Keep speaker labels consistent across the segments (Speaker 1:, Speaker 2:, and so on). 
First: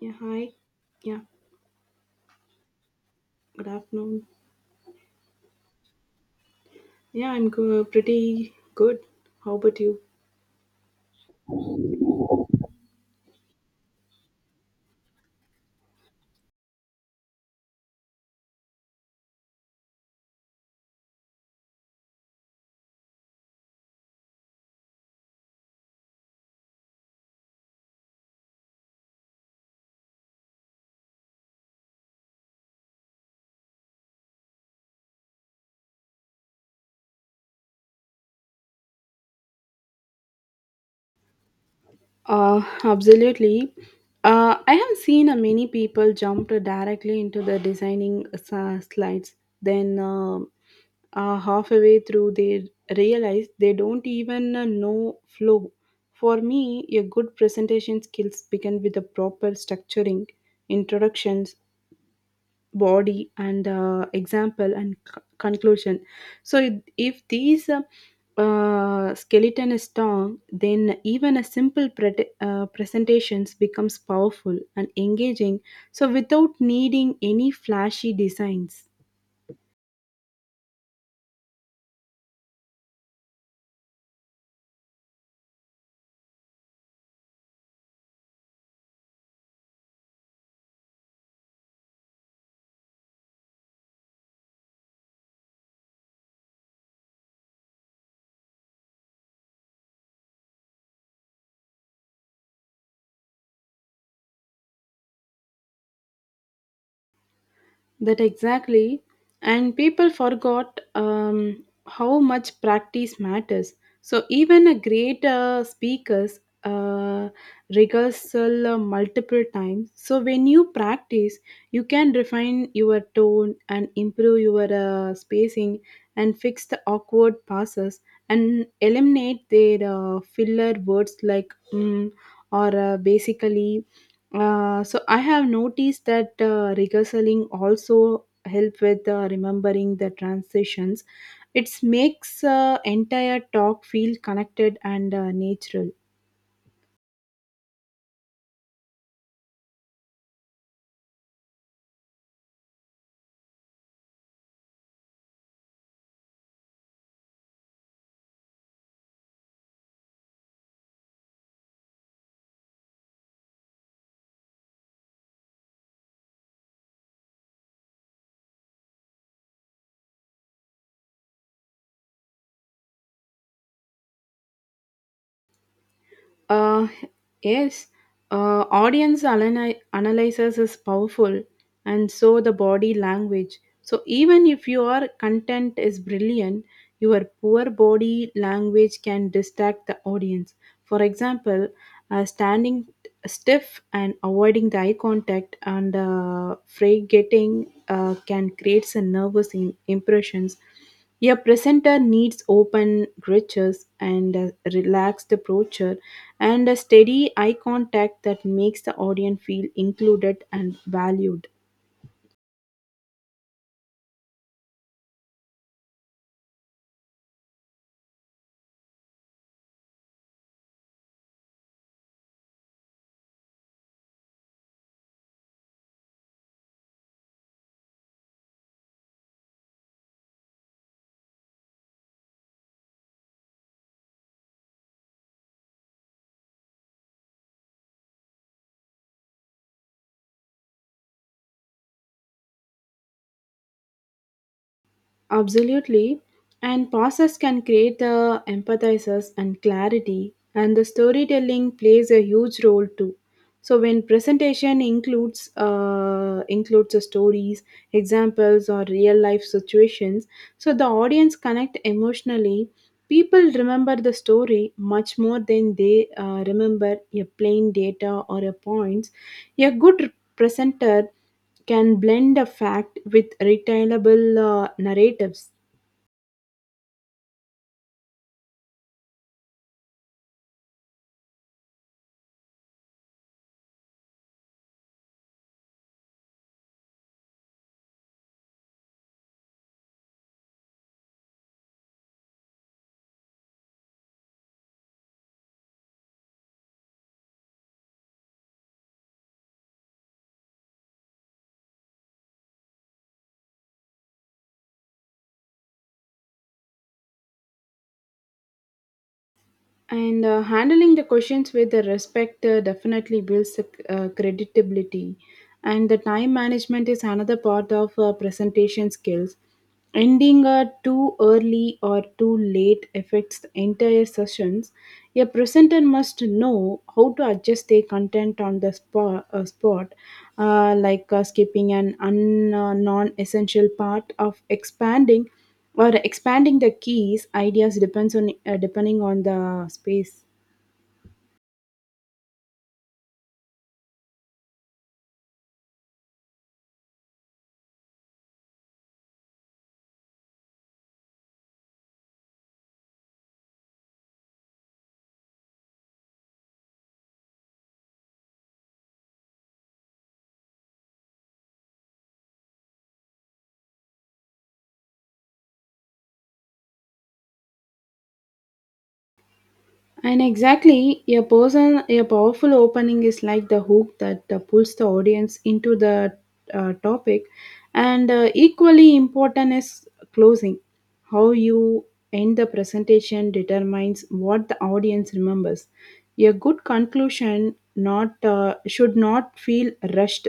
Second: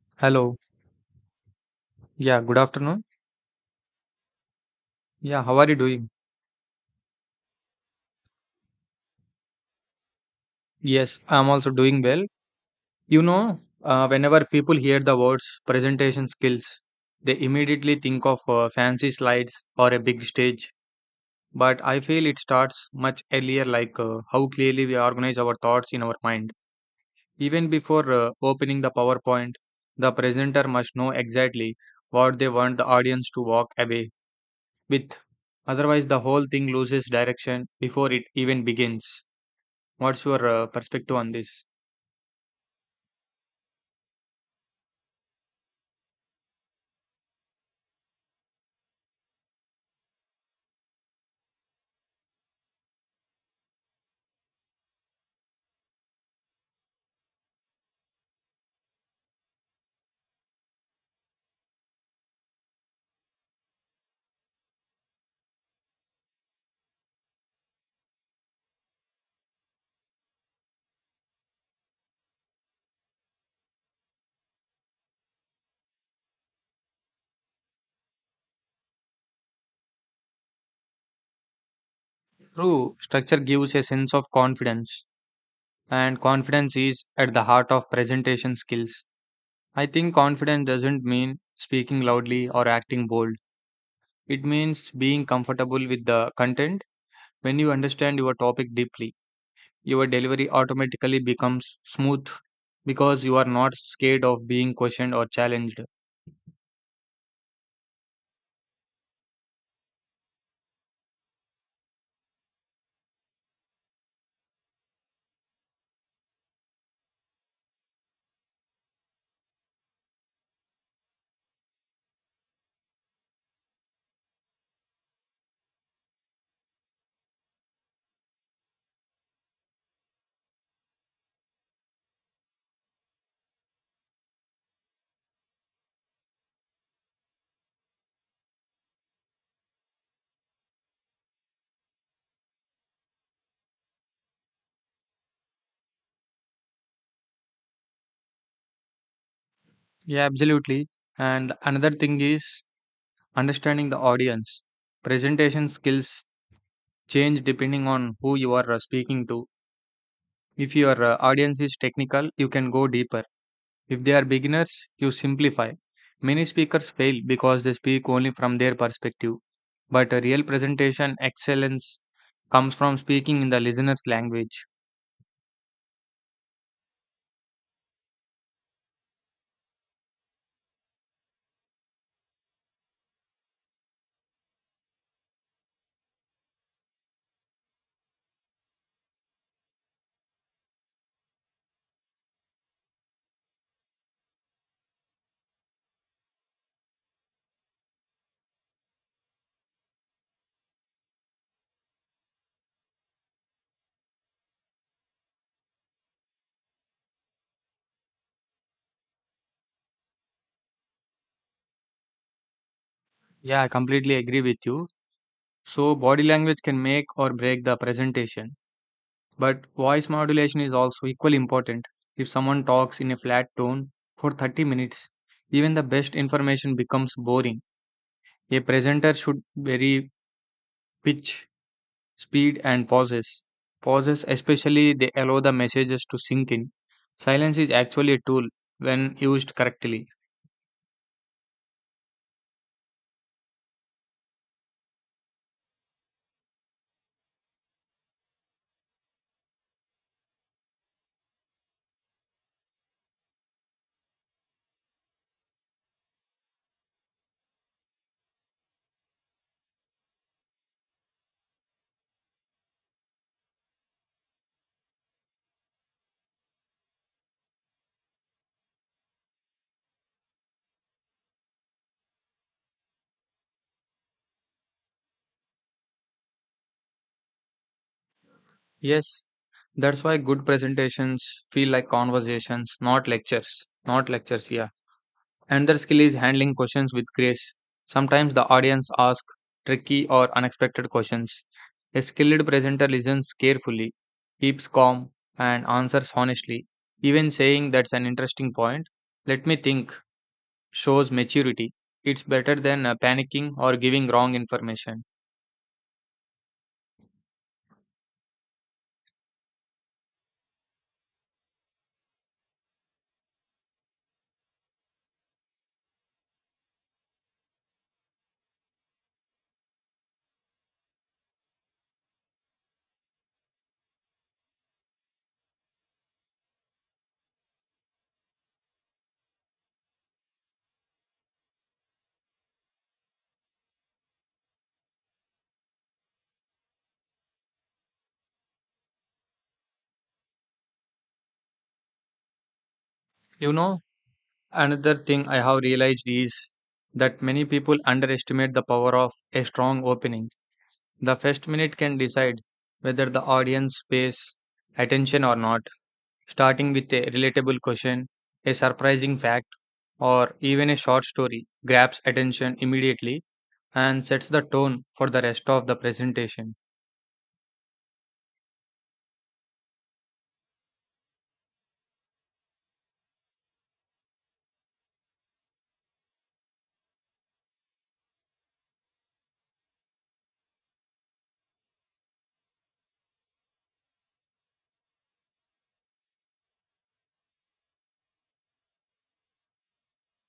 Speaker 1: Yeah, hi.
Speaker 2: Hello.
Speaker 1: Yeah,
Speaker 2: Yeah, good afternoon.
Speaker 1: good afternoon.
Speaker 2: Yeah, how are you doing?
Speaker 1: Pretty good. How about you?
Speaker 2: Yes, I'm also doing well. You know, whenever people hear the words presentation skills, they immediately think of fancy slides or a big stage. But I feel it starts much earlier, like how clearly we organize our thoughts in our mind. Even before opening the PowerPoint, the presenter must know exactly what they want the audience to walk away with. Otherwise, the whole thing loses direction before it even begins. What's your perspective on this?
Speaker 1: Absolutely. I have seen many people jump directly into the slides. Then, uh, Halfway through, they realize they don't even know flow. For me, a good presentation skills begin with the proper structuring, introductions, body and example and conclusion so if these skeleton is strong then even a simple presentations becomes powerful and engaging so without needing any flashy designs.
Speaker 2: True, structure gives a sense of confidence, and confidence is at the heart of presentation skills. I think confidence doesn't mean speaking loudly or acting bold. It means being comfortable with the content. When you understand your topic deeply, your delivery automatically becomes smooth because you are not scared of being questioned or challenged.
Speaker 1: That exactly. And people forgot how much practice matters. So even a great speakers rehearsal multiple times. So when you practice, you can refine your tone and improve your spacing and fix the awkward passes and eliminate their filler words like mm, or basically so I have noticed that rehearsing also help with remembering the transitions. It makes entire talk feel connected and natural.
Speaker 2: Yeah, absolutely. And another thing is understanding the audience. Presentation skills change depending on who you are speaking to. If your audience is technical, you can go deeper. If they are beginners, you simplify. Many speakers fail because they speak only from their perspective, but a real presentation excellence comes from speaking in the listener's language.
Speaker 1: Uh, yes, Audience analysis is powerful, and so the body language. So even if your content is brilliant, your poor body language can distract the audience. For example, standing stiff and avoiding the eye contact and freight getting can create some nervous impressions. A presenter needs open gestures and a relaxed posture and a steady eye contact that makes the audience feel included and valued.
Speaker 2: Yeah, I completely agree with you. So, body language can make or break the presentation, but voice modulation is also equally important. If someone talks in a flat tone for 30 minutes, even the best information becomes boring. A presenter should vary pitch, speed, and pauses. Pauses, especially, they allow the messages to sink in. Silence is actually a tool when used correctly.
Speaker 1: Absolutely. And process can create the empathizers and clarity, and the storytelling plays a huge role too. So when presentation includes the stories, examples, or real life situations, so the audience connect emotionally. People remember the story much more than they remember a plain data or a points. A good presenter can blend a fact with retailable narratives.
Speaker 2: Yes, that's why good presentations feel like conversations, not lectures. Not lectures, yeah. Another skill is handling questions with grace. Sometimes the audience asks tricky or unexpected questions. A skilled presenter listens carefully, keeps calm, and answers honestly. Even saying that's an interesting point, let me think, shows maturity. It's better than panicking or giving wrong information.
Speaker 1: And handling the questions with the respect definitely builds the, credibility. And the time management is another part of presentation skills. Ending too early or too late affects the entire sessions. A presenter must know how to adjust their content on the spot, like skipping an non-essential part of expanding or expanding the keys ideas depends on depending on the space.
Speaker 2: You know, another thing I have realized is that many people underestimate the power of a strong opening. The first minute can decide whether the audience pays attention or not. Starting with a relatable question, a surprising fact, or even a short story grabs attention immediately and sets the tone for the rest of the presentation.
Speaker 1: And exactly, a person, a powerful opening is like the hook that pulls the audience into the topic, and equally important is closing. How you end the presentation determines what the audience remembers. A good conclusion not should not feel rushed.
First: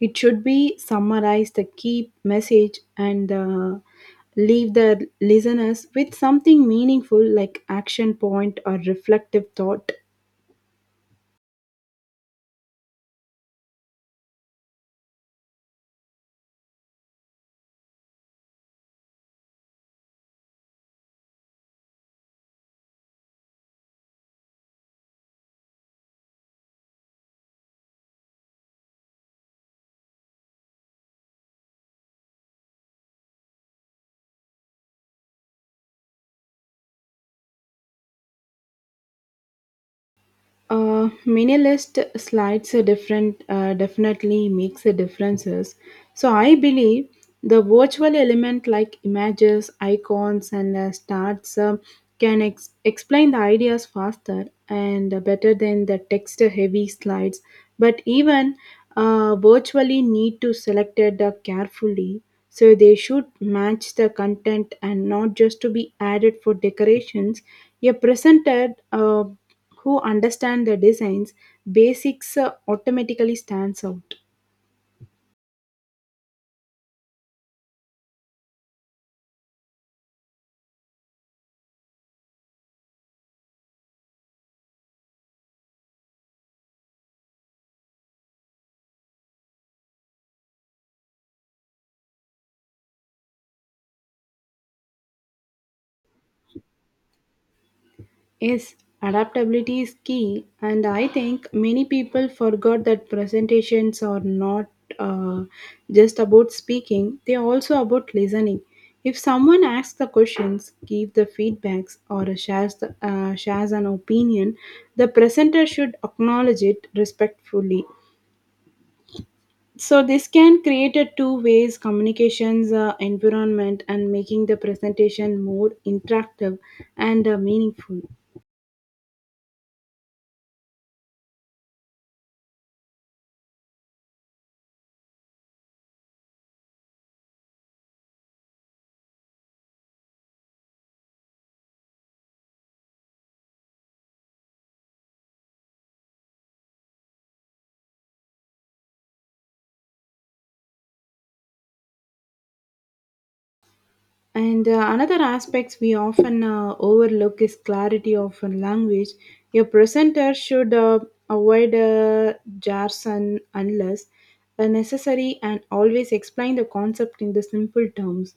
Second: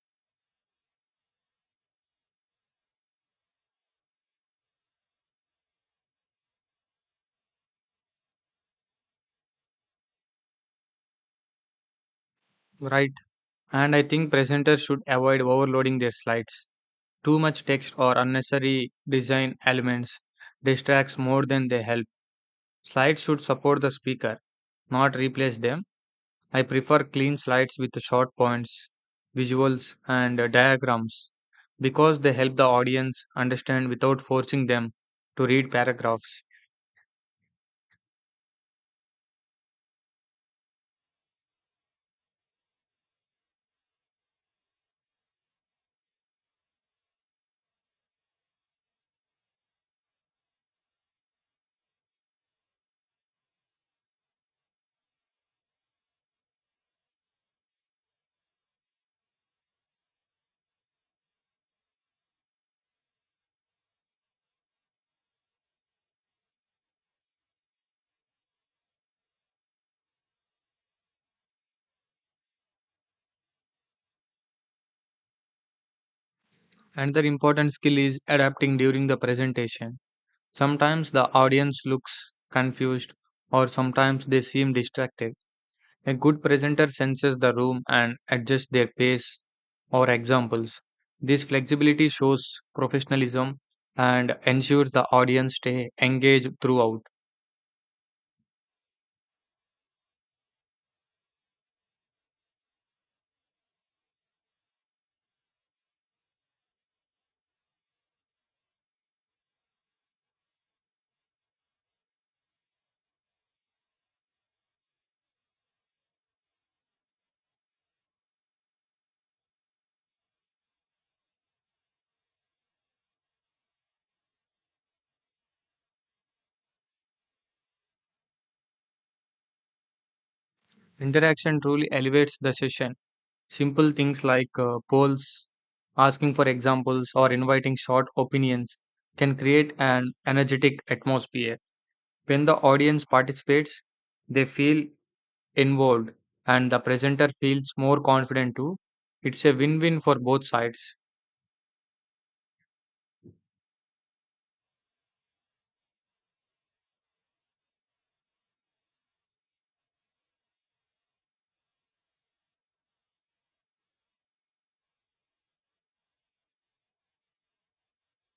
Speaker 1: It should be summarize the key message and leave the listeners with something meaningful like action point or reflective thought.
Speaker 2: Right. And I think presenters should avoid overloading their slides. Too much text or unnecessary design elements distracts more than they help. Slides should support the speaker, not replace them. I prefer clean slides with short points, visuals, and diagrams because they help the audience understand without forcing them to read paragraphs.
Speaker 1: Minimalist slides are different definitely makes a differences. So I believe the virtual element like images, icons, and starts can explain the ideas faster and better than the text-heavy slides. But even virtually need to select it carefully. So they should match the content and not just to be added for decorations. A presented. Who understand the design's basics automatically stands out.
Speaker 2: Another important skill is adapting during the presentation. Sometimes the audience looks confused or sometimes they seem distracted. A good presenter senses the room and adjusts their pace or examples. This flexibility shows professionalism and ensures the audience stay engaged throughout.
Speaker 1: Yes, adaptability is key, and I think many people forgot that presentations are not uh, just about speaking, they are also about listening. If someone asks the questions, gives the feedbacks, or shares an opinion, the presenter should acknowledge it respectfully. So this can create a two ways communications environment and making the presentation more interactive and meaningful.
Speaker 2: Interaction truly elevates the session. Simple things like polls, asking for examples, or inviting short opinions can create an energetic atmosphere. When the audience participates, they feel involved and the presenter feels more confident too. It's a win win for both sides.
Speaker 1: And another aspects we often overlook is clarity of a language. Your presenter should avoid jargon unless necessary and always explain the concept in the simple terms.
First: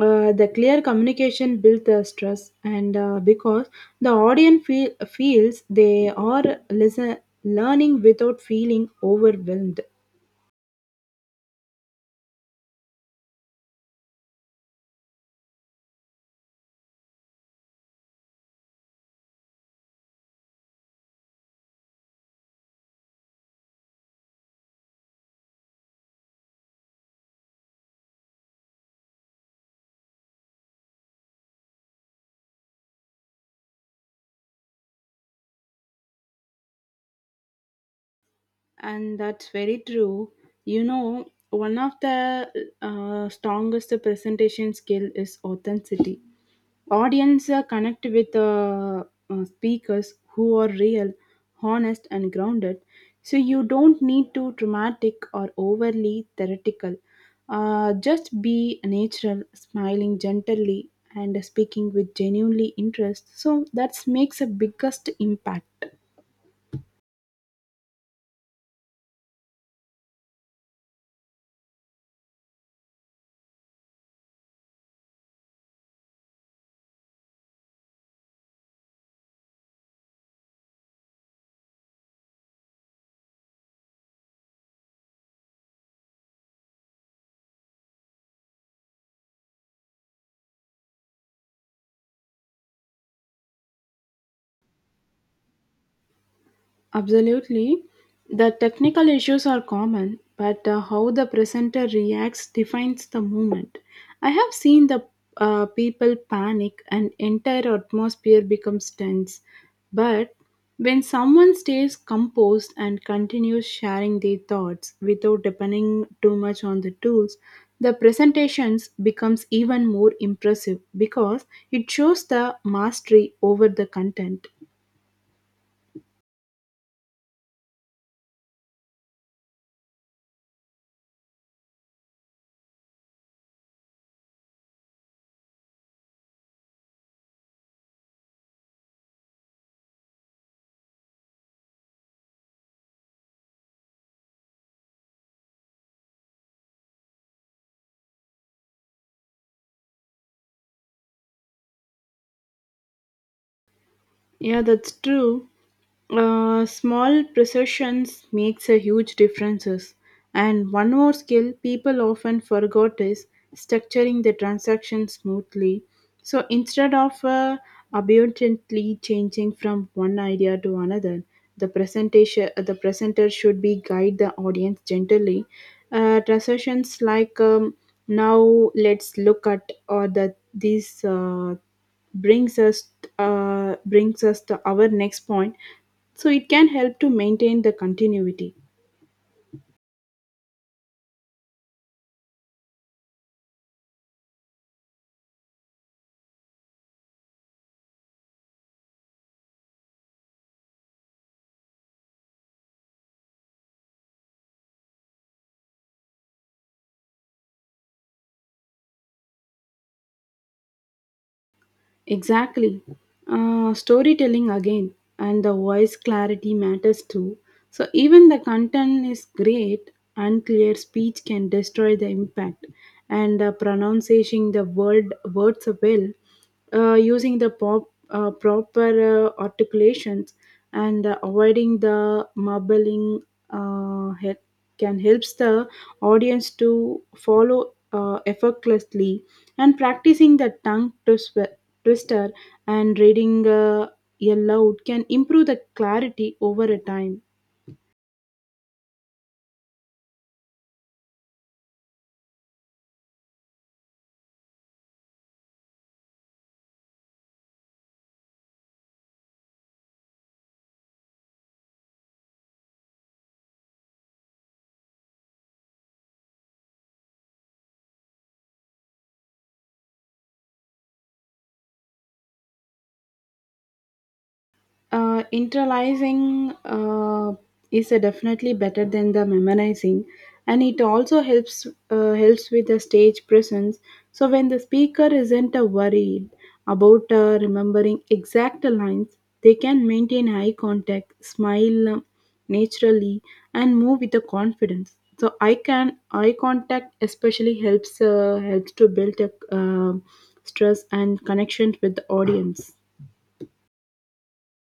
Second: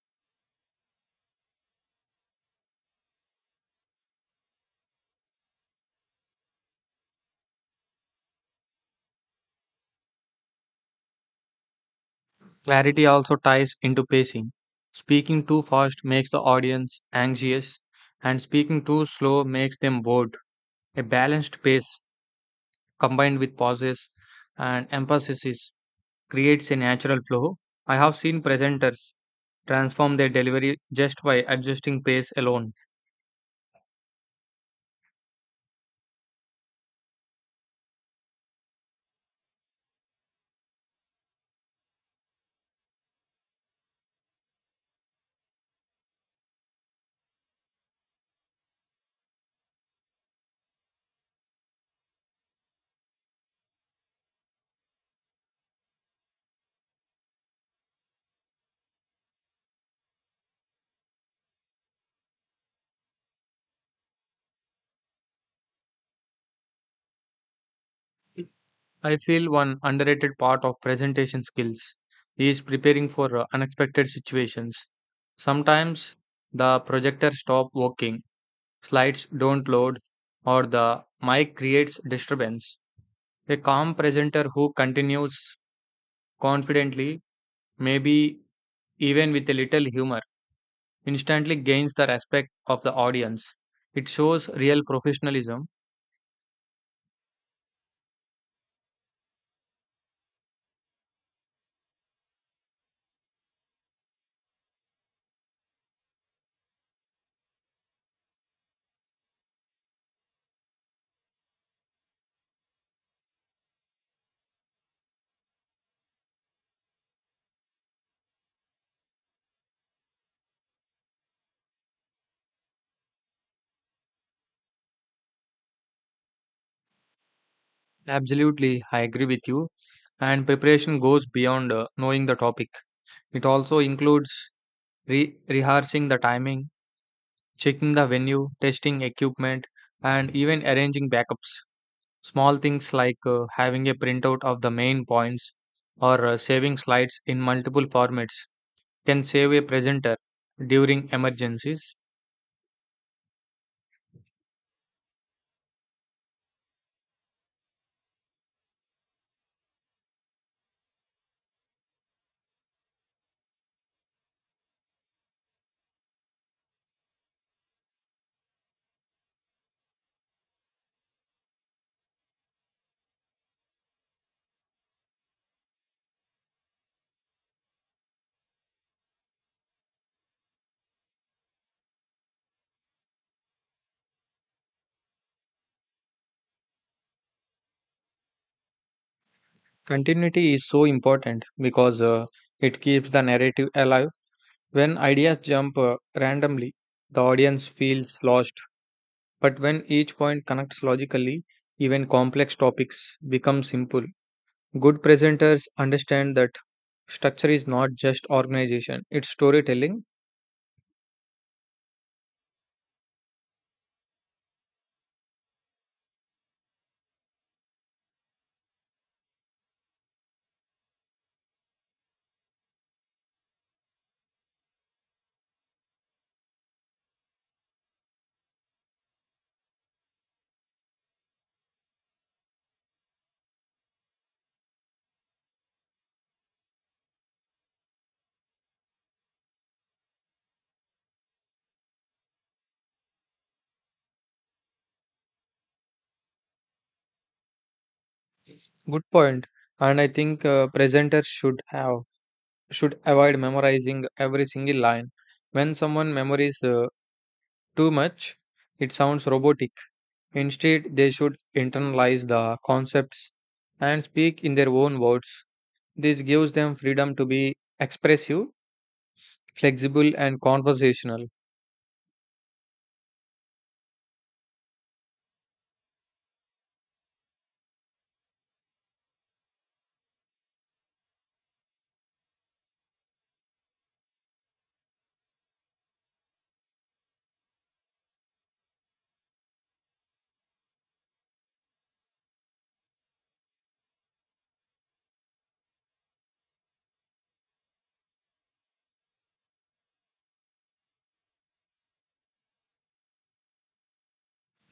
Speaker 1: The clear communication builds the stress and because the audience feels they are listen, learning without feeling overwhelmed.
Speaker 2: Clarity also ties into pacing. Speaking too fast makes the audience anxious, and speaking too slow makes them bored. A balanced pace combined with pauses and emphasis creates a natural flow. I have seen presenters transform their delivery just by adjusting pace alone.
Speaker 1: And that's very true. You know, one of the strongest presentation skill is authenticity. Audience connect with speakers who are real, honest, and grounded. So you don't need to dramatic or overly theoretical. Just be natural, smiling gently, and speaking with genuinely interest. So that makes a biggest impact.
Speaker 2: I feel one underrated part of presentation skills is preparing for unexpected situations. Sometimes the projector stops working, slides don't load, or the mic creates disturbance. A calm presenter who continues confidently, maybe even with a little humor, instantly gains the respect of the audience. It shows real professionalism.
Speaker 1: Absolutely. The technical issues are common, but how the presenter reacts defines the moment. I have seen the people panic and entire atmosphere becomes tense. But when someone stays composed and continues sharing their thoughts without depending too much on the tools, the presentations becomes even more impressive because it shows the mastery over the content.
Speaker 2: Absolutely, I agree with you. And preparation goes beyond knowing the topic. It also includes rehearsing the timing, checking the venue, testing equipment, and even arranging backups. Small things like having a printout of the main points or saving slides in multiple formats can save a presenter during emergencies.
Speaker 1: Yeah, that's true. Small precisions makes a huge differences. And one more skill people often forgot is structuring the transaction smoothly. So instead of abundantly changing from one idea to another, the presentation the presenter should be guide the audience gently. Transitions like now let's look at or the these brings us brings us to our next point so it can help to maintain the continuity.
Speaker 2: Continuity is so important because it keeps the narrative alive. When ideas jump randomly, the audience feels lost. But when each point connects logically, even complex topics become simple. Good presenters understand that structure is not just organization, it's storytelling.
Speaker 1: Exactly. Storytelling again and the voice clarity matters too so even the content is great unclear speech can destroy the impact and pronouncing the words well using proper articulations and avoiding the mumbling head can helps the audience to follow effortlessly and practicing the twister and reading aloud can improve the clarity over a time.
Speaker 2: Good point. And I think presenters should have should avoid memorizing every single line. When someone memorizes too much, it sounds robotic. Instead, they should internalize the concepts and speak in their own words. This gives them freedom to be expressive, flexible, and conversational.
Speaker 1: Internalizing is definitely better than the memorizing and it also helps with the stage presence so when the speaker isn't worried about remembering exact lines they can maintain eye contact smile naturally and move with the confidence so I can eye contact especially helps to build a uh, stress and connection with the audience.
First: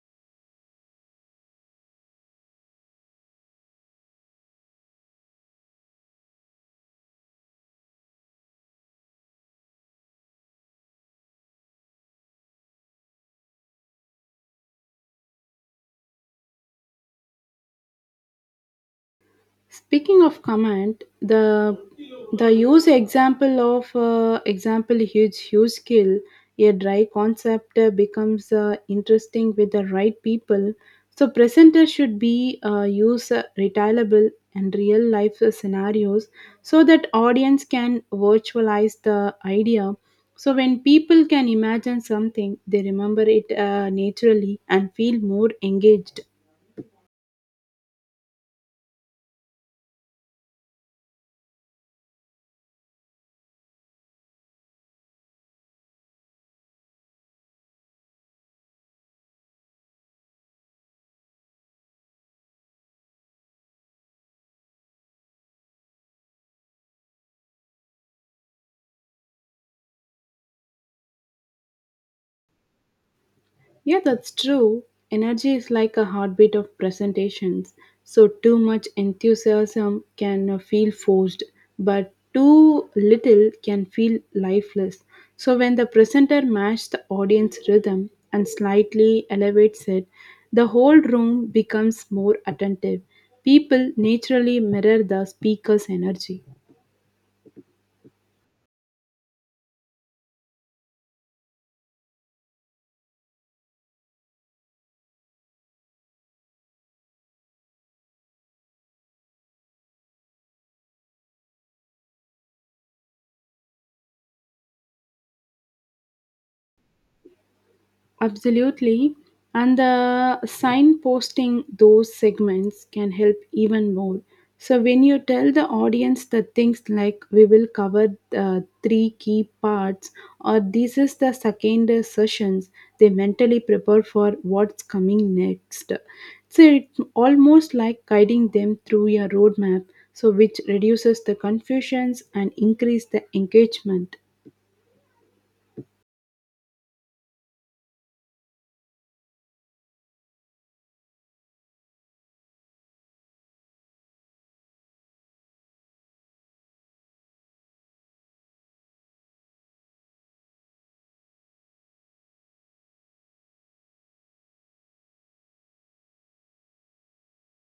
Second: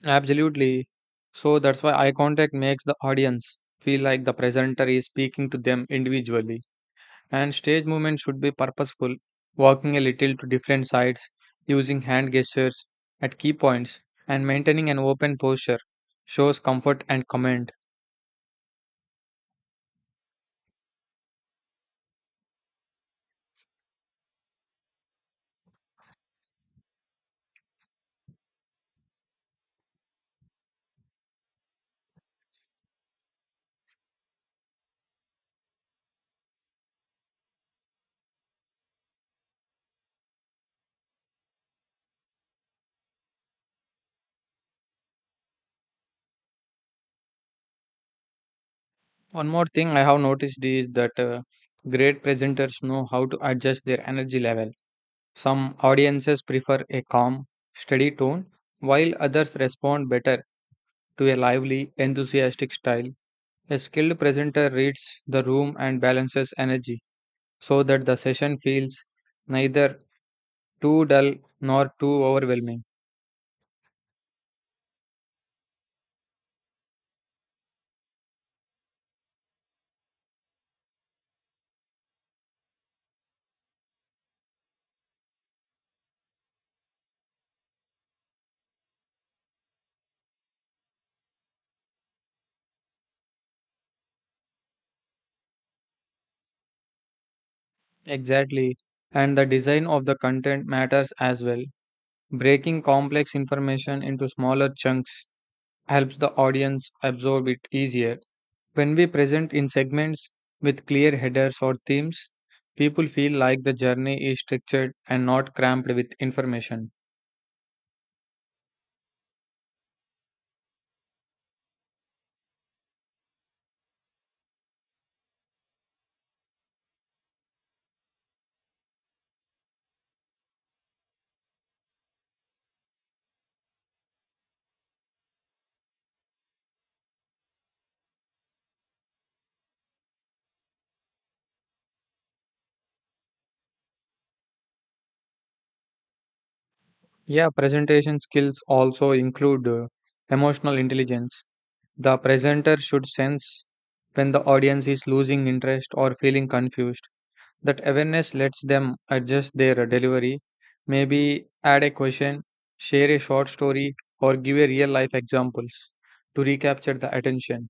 Speaker 2: Absolutely. So that's why eye contact makes the audience feel like the presenter is speaking to them individually. And stage movement should be purposeful, walking a little to different sides, using hand gestures at key points, and maintaining an open posture shows comfort and command.
Speaker 1: Speaking of command, the use example of example huge skill. A dry concept becomes interesting with the right people. So presenter should be use retailable and real life scenarios so that audience can virtualize the idea. So when people can imagine something, they remember it naturally and feel more engaged.
Speaker 2: One more thing I have noticed is that great presenters know how to adjust their energy level. Some audiences prefer a calm, steady tone, while others respond better to a lively, enthusiastic style. A skilled presenter reads the room and balances energy so that the session feels neither too dull nor too overwhelming.
Speaker 1: Yeah, that's true. Energy is like a heartbeat of presentations. So, too much enthusiasm can feel forced, but too little can feel lifeless. So, when the presenter matches the audience rhythm and slightly elevates it, the whole room becomes more attentive. People naturally mirror the speaker's energy.
Speaker 2: Exactly, and the design of the content matters as well. Breaking complex information into smaller chunks helps the audience absorb it easier. When we present in segments with clear headers or themes, people feel like the journey is structured and not cramped with information.
Speaker 1: Absolutely. And the signposting those segments can help even more. So, when you tell the audience the things like we will cover three key parts or this is the second sessions, they mentally prepare for what's coming next. So, it's almost like guiding them through your roadmap, so which reduces the confusions and increase the engagement.
Speaker 2: Yeah, presentation skills also include emotional intelligence. The presenter should sense when the audience is losing interest or feeling confused. That awareness lets them adjust their delivery, maybe add a question, share a short story, or give a real life examples to recapture the attention.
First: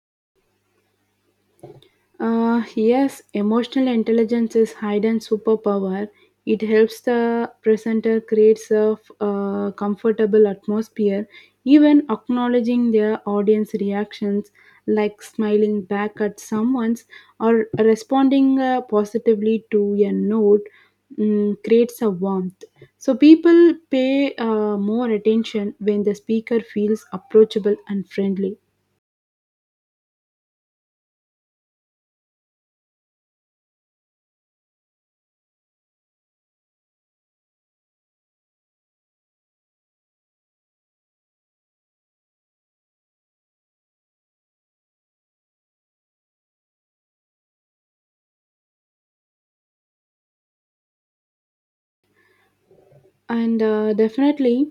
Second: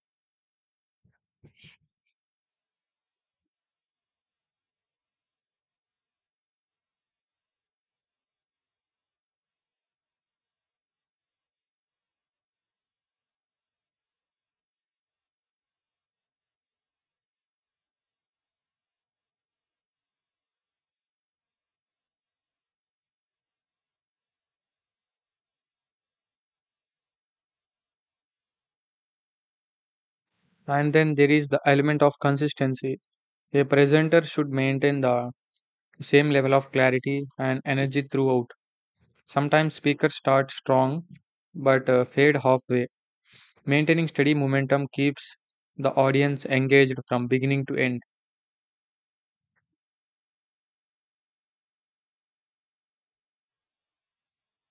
Speaker 1: Yes, emotional intelligence is hidden superpower. It helps the presenter creates a a comfortable atmosphere, even acknowledging their audience reactions, like smiling back at someone's or responding positively to a note, creates a warmth. So people pay more attention when the speaker feels approachable and friendly.
Speaker 2: And then there is the element of consistency. A presenter should maintain the same level of clarity and energy throughout. Sometimes speakers start strong but fade halfway. Maintaining steady momentum keeps the audience engaged from beginning to end.
Speaker 1: And definitely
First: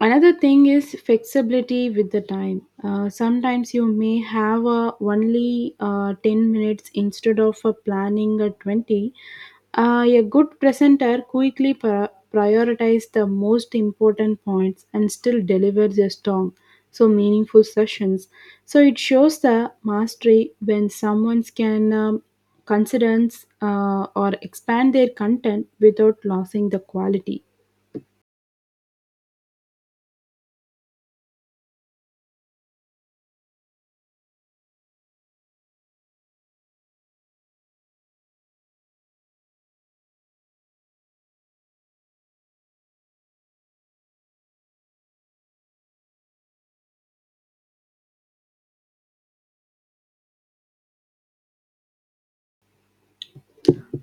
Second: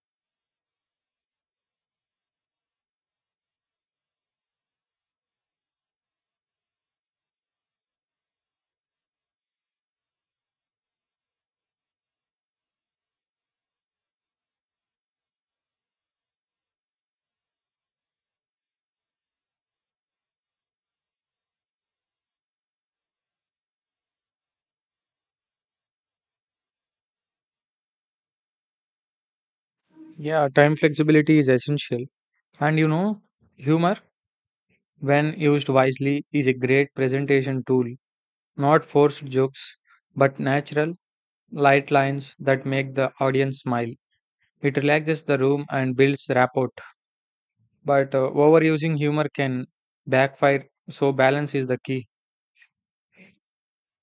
Speaker 1: another thing is flexibility with the time. Sometimes you may have only 10 minutes instead of planning a 20 a good presenter quickly prioritize the most important points and still delivers a strong so meaningful sessions so it shows the mastery when someone can consider or expand their content without losing the quality.
Speaker 2: Yeah, time flexibility is essential. And you know, humor when used wisely, is a great presentation tool. Not forced jokes, but natural, light lines that make the audience smile. It relaxes the room and builds rapport. But overusing humor can backfire, so balance is the key.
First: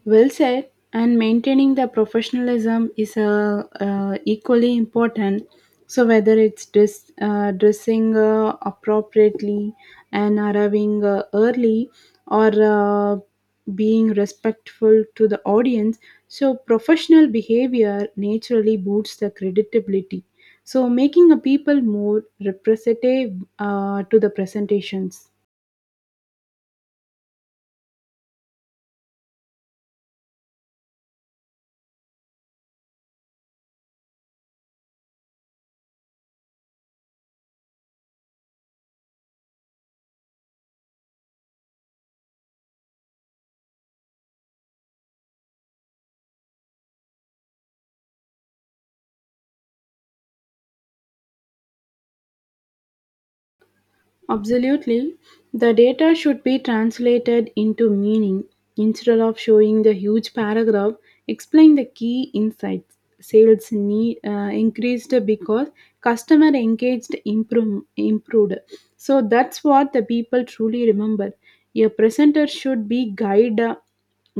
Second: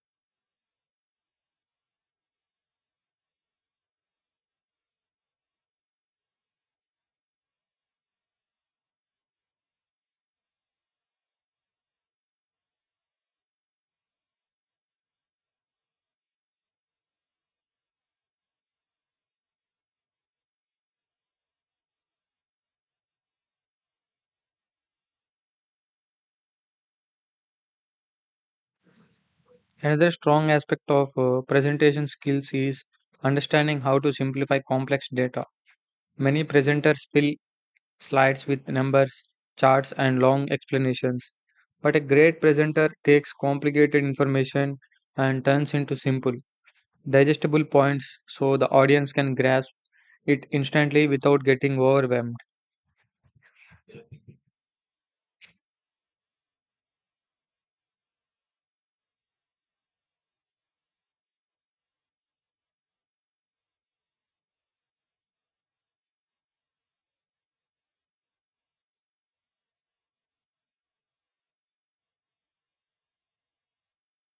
Speaker 1: Well said, and maintaining the professionalism is equally important. So whether it's dressing appropriately and arriving early, or being respectful to the audience, so professional behavior naturally boosts the credibility. So making a people more representative to the presentations.
Speaker 2: Another strong aspect of presentation skills is understanding how to simplify complex data. Many presenters feel slides with numbers, charts, and long explanations. But a great presenter takes complicated information and turns into simple, digestible points so the audience can grasp it instantly without getting overwhelmed.
Speaker 1: Absolutely. The data should be translated into meaning instead of showing the huge paragraph. Explain the key insights. Sales increased because customer engaged improved. So that's what the people truly remember. A presenter should be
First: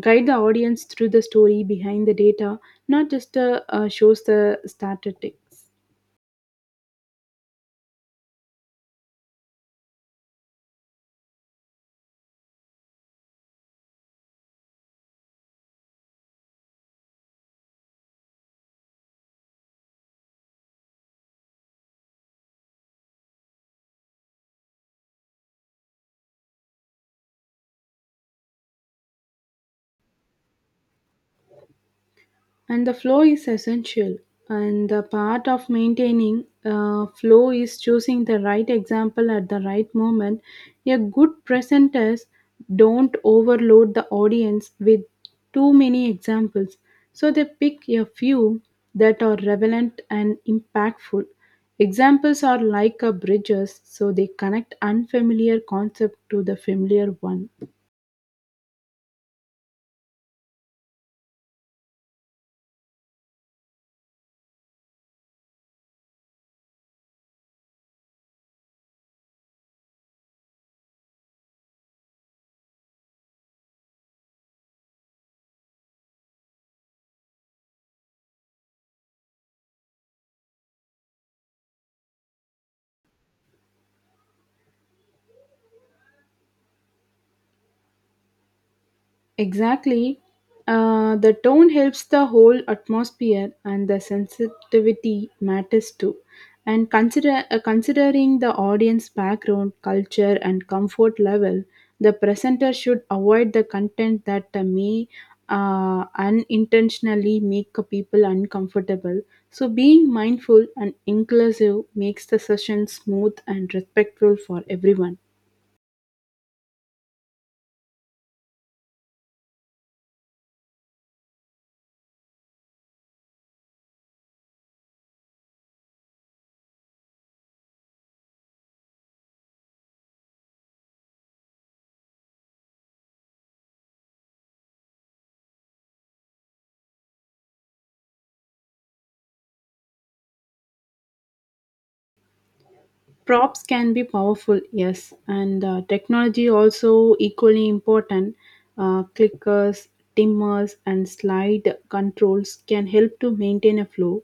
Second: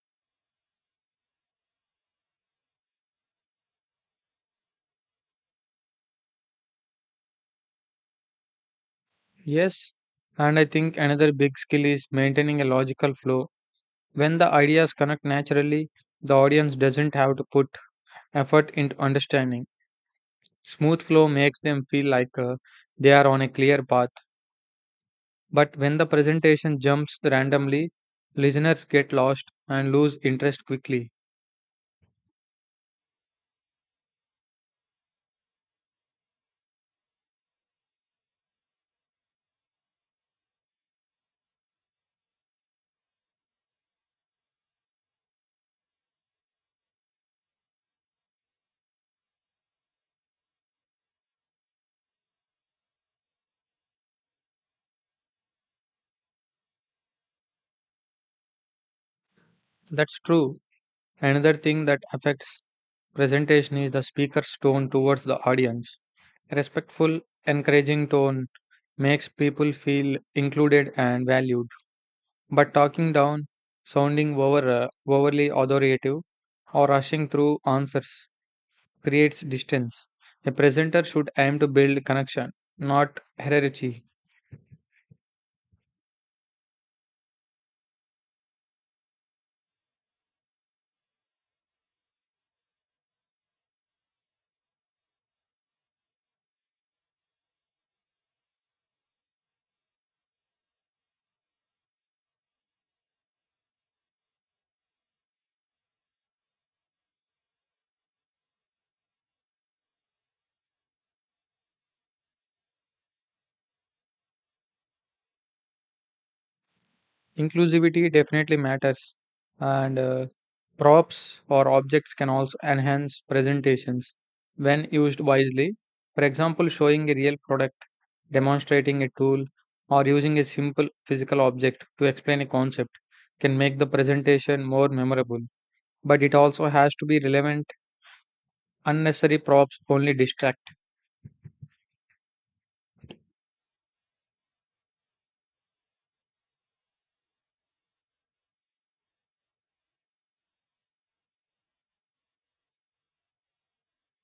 Speaker 1: guide the audience through the story behind the data, not just shows the statistics.
Speaker 2: Yes, and I think another big skill is maintaining a logical flow. When the ideas connect naturally, the audience doesn't have to put effort into understanding. Smooth flow makes them feel like they are on a clear path. But when the presentation jumps randomly, listeners get lost and lose interest quickly.
Speaker 1: And the flow is essential and the part of maintaining flow is choosing the right example at the right moment. A good presenters don't overload the audience with too many examples so they pick a few that are relevant and impactful. Examples are like a bridges so they connect unfamiliar concept to the familiar one.
Speaker 2: That's true. Another thing that affects presentation is the speaker's tone towards the audience. Respectful, encouraging tone makes people feel included and valued. But talking down, sounding overly authoritative, or rushing through answers creates distance. A presenter should aim to build connection, not hierarchy.
Speaker 1: Exactly. The tone helps the whole atmosphere, and the sensitivity matters too. And considering the audience background, culture, and comfort level, the presenter should avoid the content that may unintentionally make people uncomfortable. So, being mindful and inclusive makes the session smooth and respectful for everyone.
Speaker 2: Inclusivity definitely matters, and props or objects can also enhance presentations when used wisely. For example, showing a real product, demonstrating a tool, or using a simple physical object to explain a concept can make the presentation more memorable. But it also has to be relevant. Unnecessary props only distract.
Speaker 1: Props can be powerful yes and technology also equally important. Clickers timmers and slide controls can help to maintain a flow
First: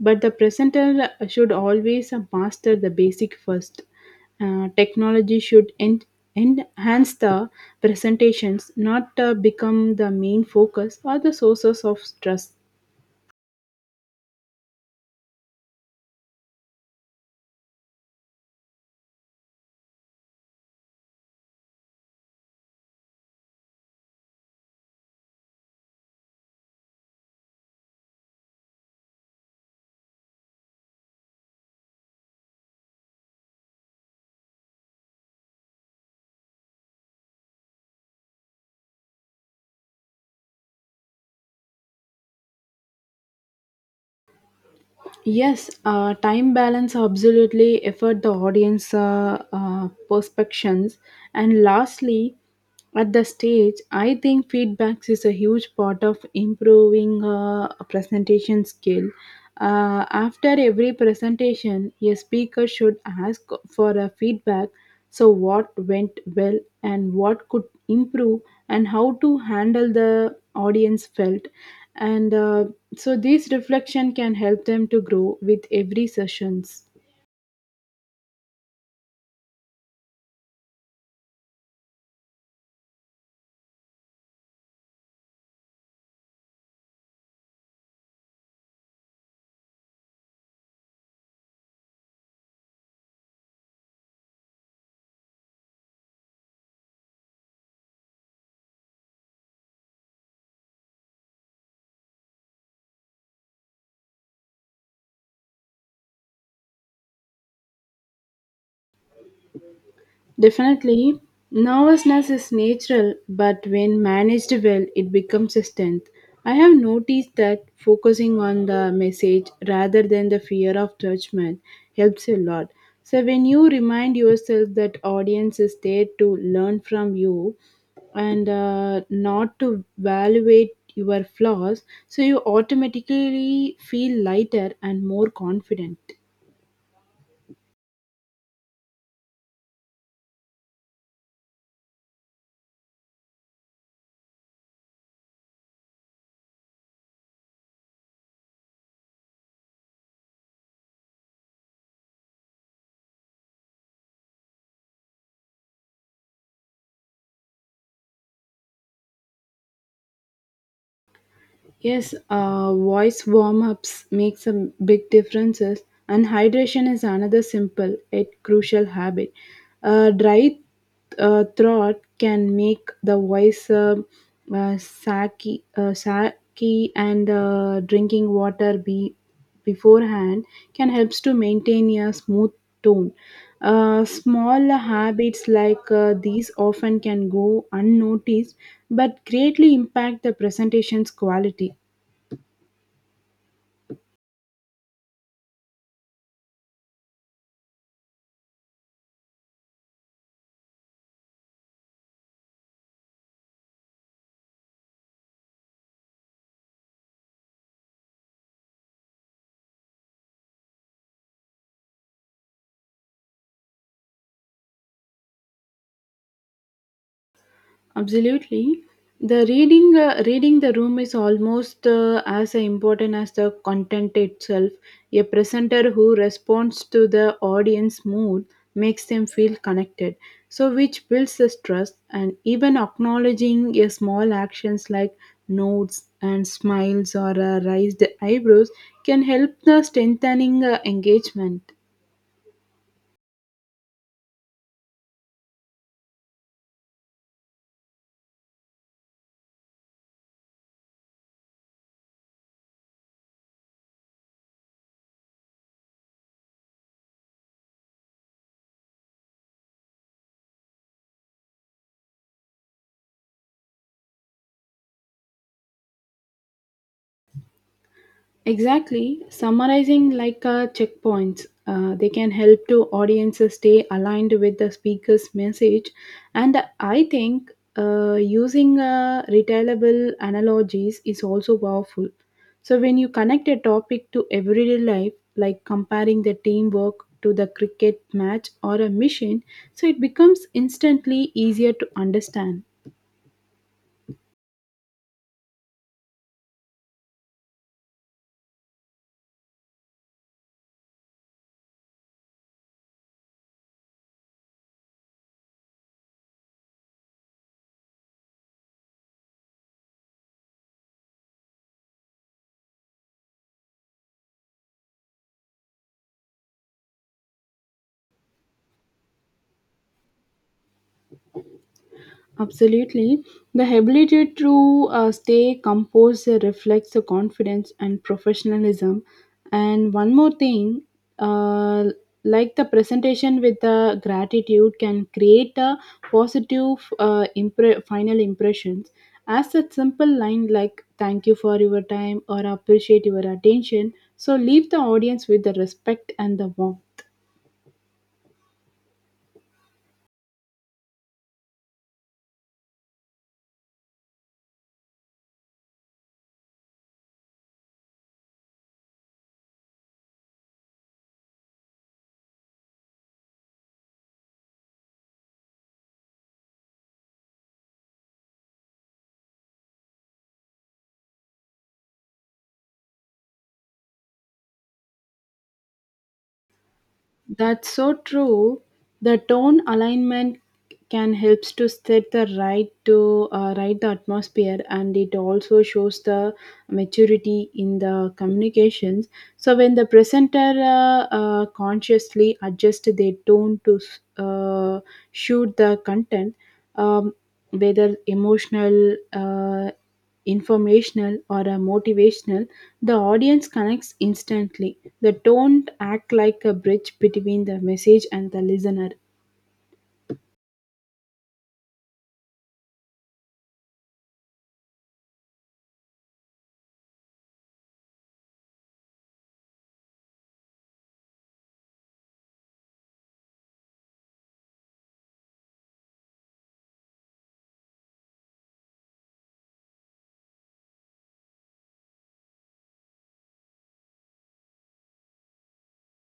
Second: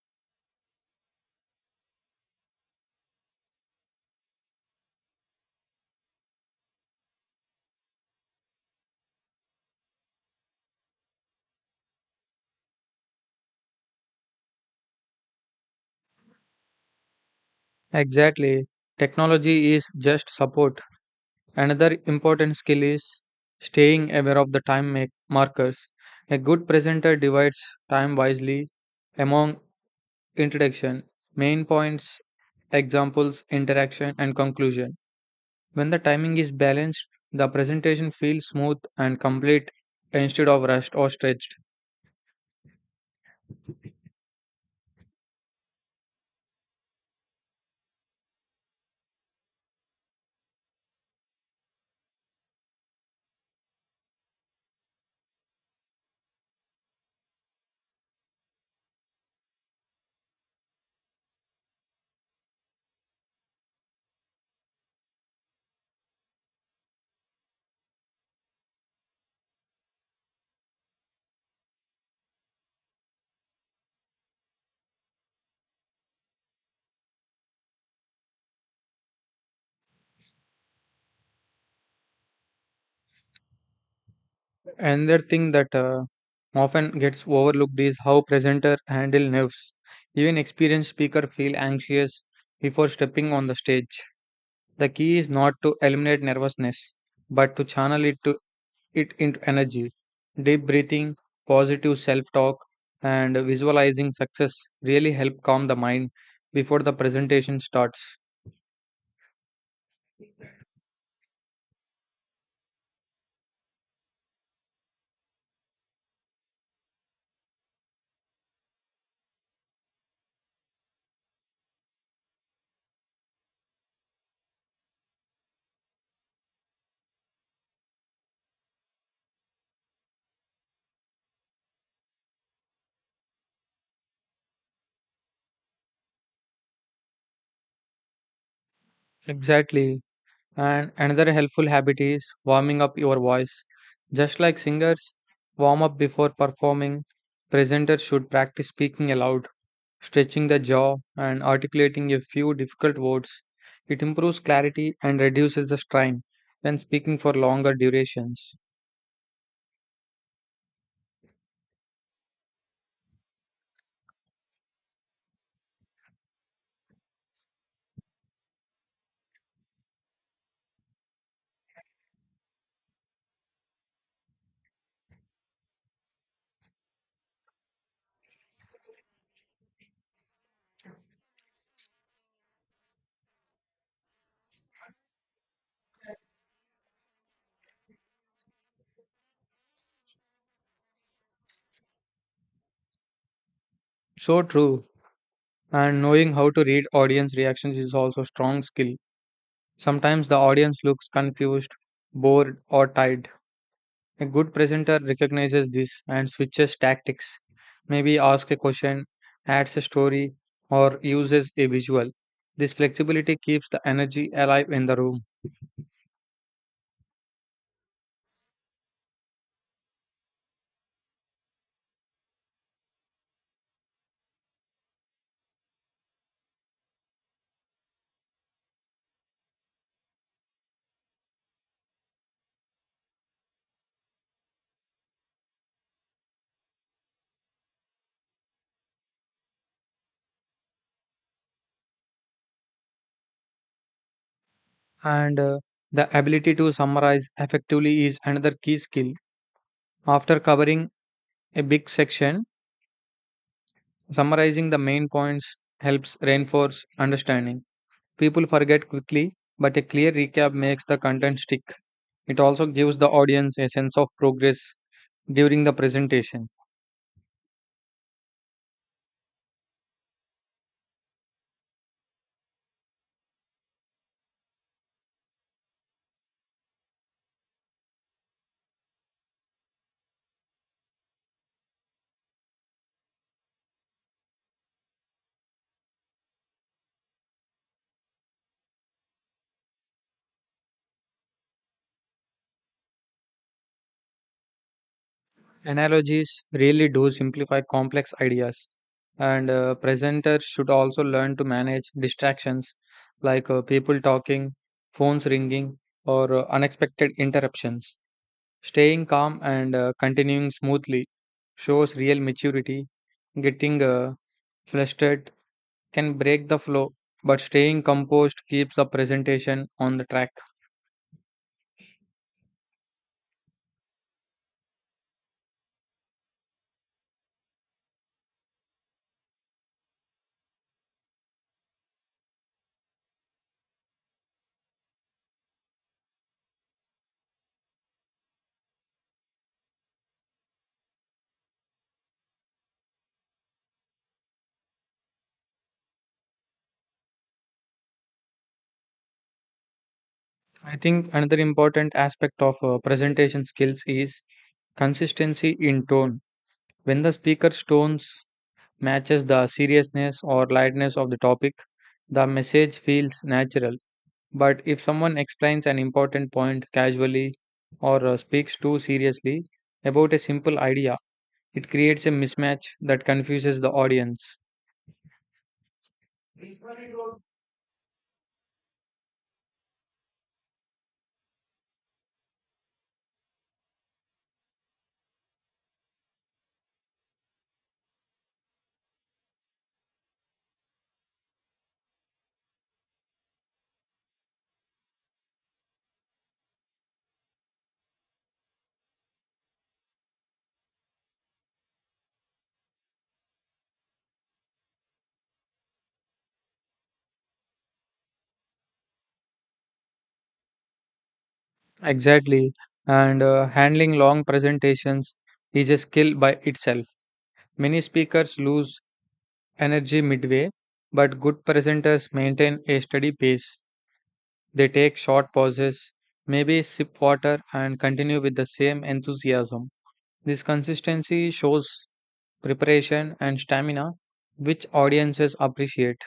Speaker 1: but the presenter should always master the basic first. Technology should enhance the presentations not become the main focus or the sources of stress.
Speaker 2: Exactly. Technology is just support. Another important skill is staying aware of the time make markers. A good presenter divides time wisely among introduction, main points, examples, interaction, and conclusion. When the timing is balanced, the presentation feels smooth and complete instead of rushed or stretched.
Speaker 1: Yes, time balance absolutely effort the audience perspectives. And lastly, at the stage, I think feedbacks is a huge part of improving a presentation skill. After every presentation, a speaker should ask for a feedback so, what went well and what could improve, and how to handle the audience felt. And uh, this reflection can help them to grow with every sessions.
Speaker 2: Another thing that often gets overlooked is how presenter handle nerves. Even experienced speaker feel anxious before stepping on the stage. The key is not to eliminate nervousness, but to channel it into energy. Deep breathing, positive self-talk, and visualizing success really help calm the mind before the presentation starts.
Speaker 1: Definitely, nervousness is natural, but when managed well, it becomes a strength. I have noticed that focusing on the message rather than the fear of judgment helps a lot. So, when you remind yourself that audience is there to learn from you and not to evaluate your flaws, so you automatically feel lighter and more confident.
Speaker 2: Exactly. And another helpful habit is warming up your voice. Just like singers warm up before performing, presenters should practice speaking aloud, stretching the jaw, and articulating a few difficult words. It improves clarity and reduces the strain when speaking for longer durations.
Speaker 1: Yes, voice warm ups makes a big differences, and hydration is another simple yet crucial habit. A dry throat can make the voice sacky, sacky and drinking water be beforehand can helps to maintain a smooth tone. Small habits like these often can go unnoticed but greatly impact the presentation's quality.
Speaker 2: So true. And knowing how to read audience reactions is also a strong skill. Sometimes the audience looks confused, bored, or tired. A good presenter recognizes this and switches tactics. Maybe ask a question, adds a story, or uses a visual. This flexibility keeps the energy alive in the room.
Speaker 1: Absolutely. The reading reading the room is almost as important as the content itself. A presenter who responds to the audience mood makes them feel connected, so which builds the trust and even acknowledging a small actions like nods and smiles or raised eyebrows can help the strengthening engagement.
Speaker 2: And the ability to summarize effectively is another key skill. After covering a big section, summarizing the main points helps reinforce understanding. People forget quickly, but a clear recap makes the content stick. It also gives the audience a sense of progress during the presentation.
Speaker 1: Exactly. Summarizing like checkpoints, they can help to audiences stay aligned with the speaker's message. And I think using retailable analogies is also powerful. So when you connect a topic to everyday life, like comparing the teamwork to the cricket match or a mission, so it becomes instantly easier to understand.
Speaker 2: Analogies really do simplify complex ideas, and presenters should also learn to manage distractions like people talking, phones ringing, or unexpected interruptions. Staying calm and continuing smoothly shows real maturity. Getting flustered can break the flow, but staying composed keeps the presentation on the track.
Speaker 1: Absolutely. The ability to stay composed reflects the confidence and professionalism. And one more thing, uh, like the presentation with the gratitude can create a positive final impressions. As a simple line like "Thank you for your time" or "Appreciate your attention," so leave the audience with the respect and the warmth.
Speaker 2: I think another important aspect of presentation skills is consistency in tone. When the speaker's tones matches the seriousness or lightness of the topic, the message feels natural. But if someone explains an important point casually or speaks too seriously about a simple idea, it creates a mismatch that confuses the audience.
Speaker 1: That's so true. The tone alignment can helps to set the right to right the atmosphere, and it also shows the maturity in the communications. So when the presenter consciously adjust their tone to uh, shoot the content, um, whether emotional. Informational or a motivational, the audience connects instantly. The don't act like a bridge between the message and the listener.
Speaker 2: Exactly. And handling long presentations is a skill by itself. Many speakers lose energy midway, but good presenters maintain a steady pace. They take short pauses, maybe sip water, and continue with the same enthusiasm. This consistency shows preparation and stamina, which audiences appreciate.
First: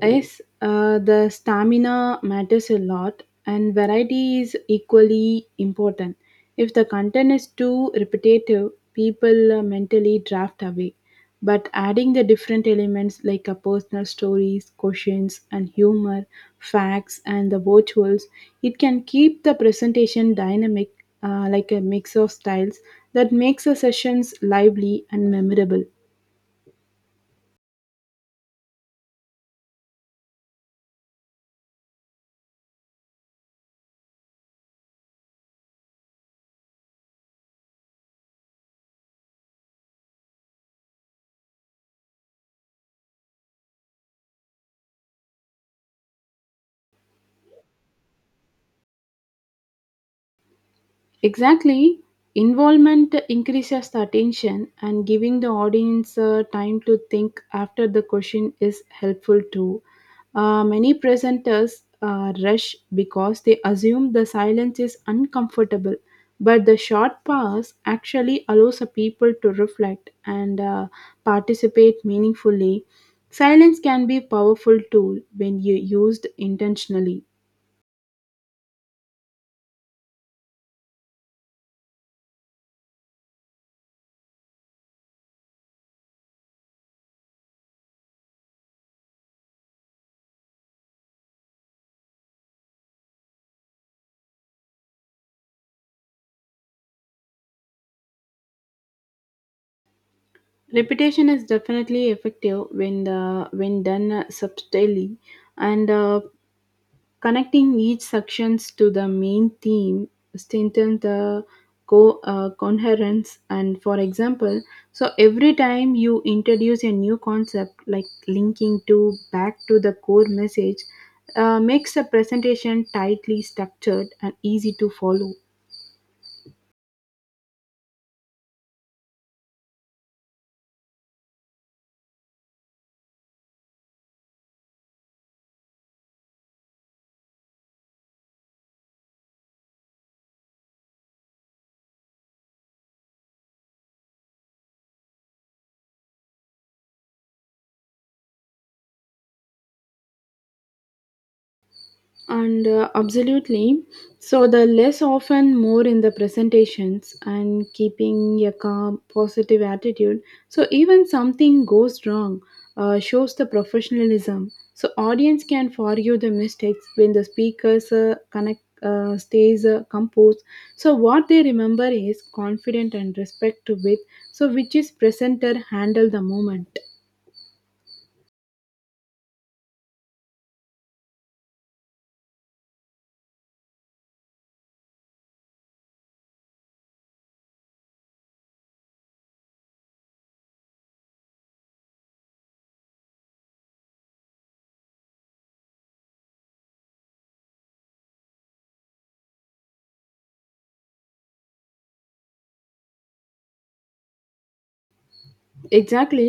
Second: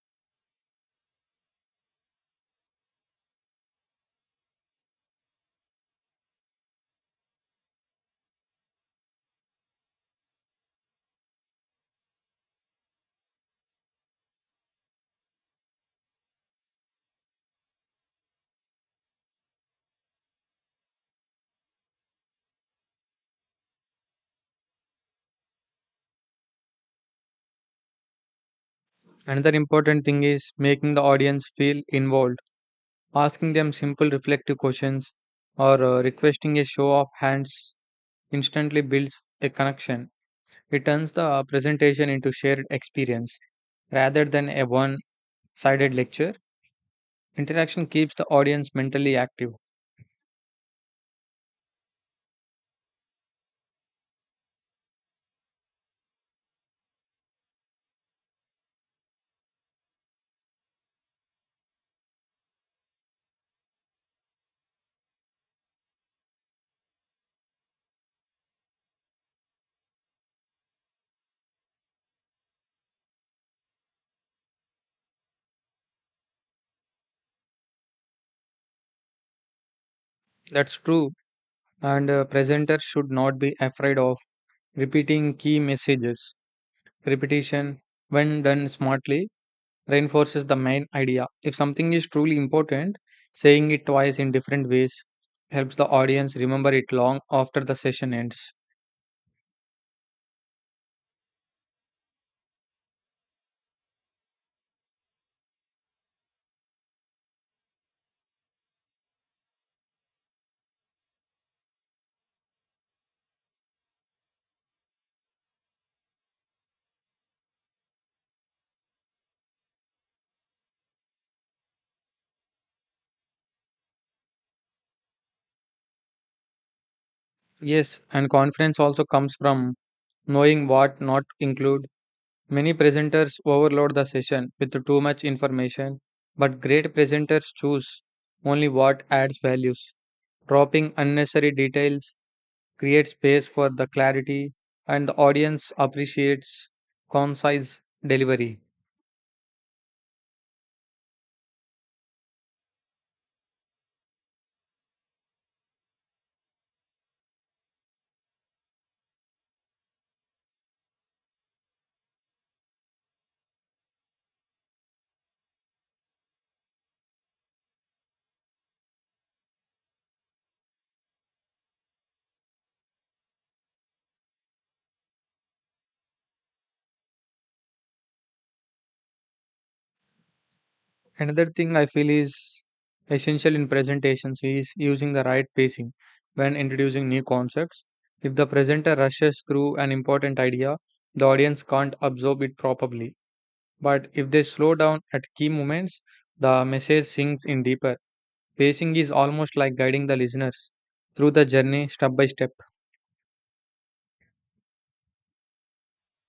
Speaker 1: Yes, the stamina matters a lot, and variety is equally important. If the content is too repetitive, people mentally draft away. But adding the different elements like personal stories, questions, and humor, facts, and the virtuals, it can keep the presentation dynamic, like a mix of styles that makes the sessions lively and memorable.
Speaker 2: Another important thing is making the audience feel involved. Asking them simple reflective questions or requesting a show of hands instantly builds a connection. It turns the presentation into shared experience rather than a one sided lecture. Interaction keeps the audience mentally active.
Speaker 1: Exactly. Involvement increases the attention and giving the audience time to think after the question is helpful too. Many presenters rush because they assume the silence is uncomfortable, but the short pause actually allows the people to reflect and participate meaningfully. Silence can be a powerful tool when you used intentionally.
Speaker 2: That's true, and presenters should not be afraid of repeating key messages. Repetition, when done smartly, reinforces the main idea. If something is truly important, saying it twice in different ways helps the audience remember it long after the session ends.
Speaker 1: Repetition is definitely effective when the when done subtly, and connecting each sections to the main theme strengthens the coherence. And for example, so every time you introduce a new concept, like linking to back to the core message, makes the presentation tightly structured and easy to follow.
Speaker 2: Yes, and confidence also comes from knowing what not include. Many presenters overload the session with too much information, but great presenters choose only what adds values. Dropping unnecessary details create space for the clarity, and the audience appreciates concise delivery.
Speaker 1: And Absolutely, so the less often more in the presentations and keeping a calm positive attitude so even something goes wrong shows the professionalism so audience can forgive the mistakes when the speakers connect stays composed so what they remember is confident and respect with so which is presenter handle the moment.
Speaker 2: Another thing I feel is essential in presentations is using the right pacing when introducing new concepts. If the presenter rushes through an important idea, the audience can't absorb it properly. But if they slow down at key moments, the message sinks in deeper. Pacing is almost like guiding the listeners through the journey step by step.
Speaker 1: Exactly.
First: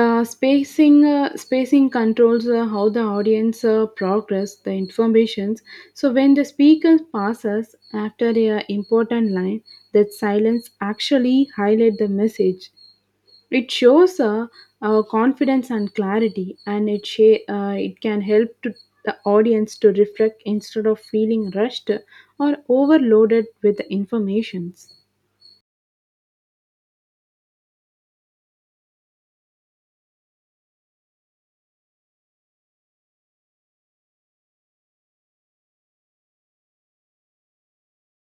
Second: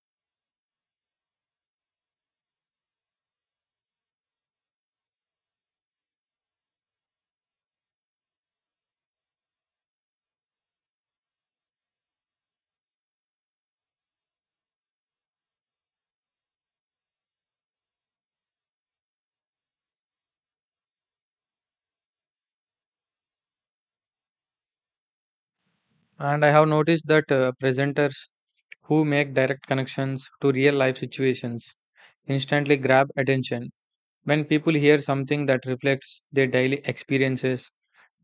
Speaker 1: Spacing controls how the audience progress the informations. So when the speaker passes after a important line, that silence actually highlight the message. It shows confidence and clarity, and it can help to the audience to reflect instead of feeling rushed or overloaded with the informations.
Speaker 2: And I have noticed that presenters who make direct connections to real life situations instantly grab attention. When people hear something that reflects their daily experiences,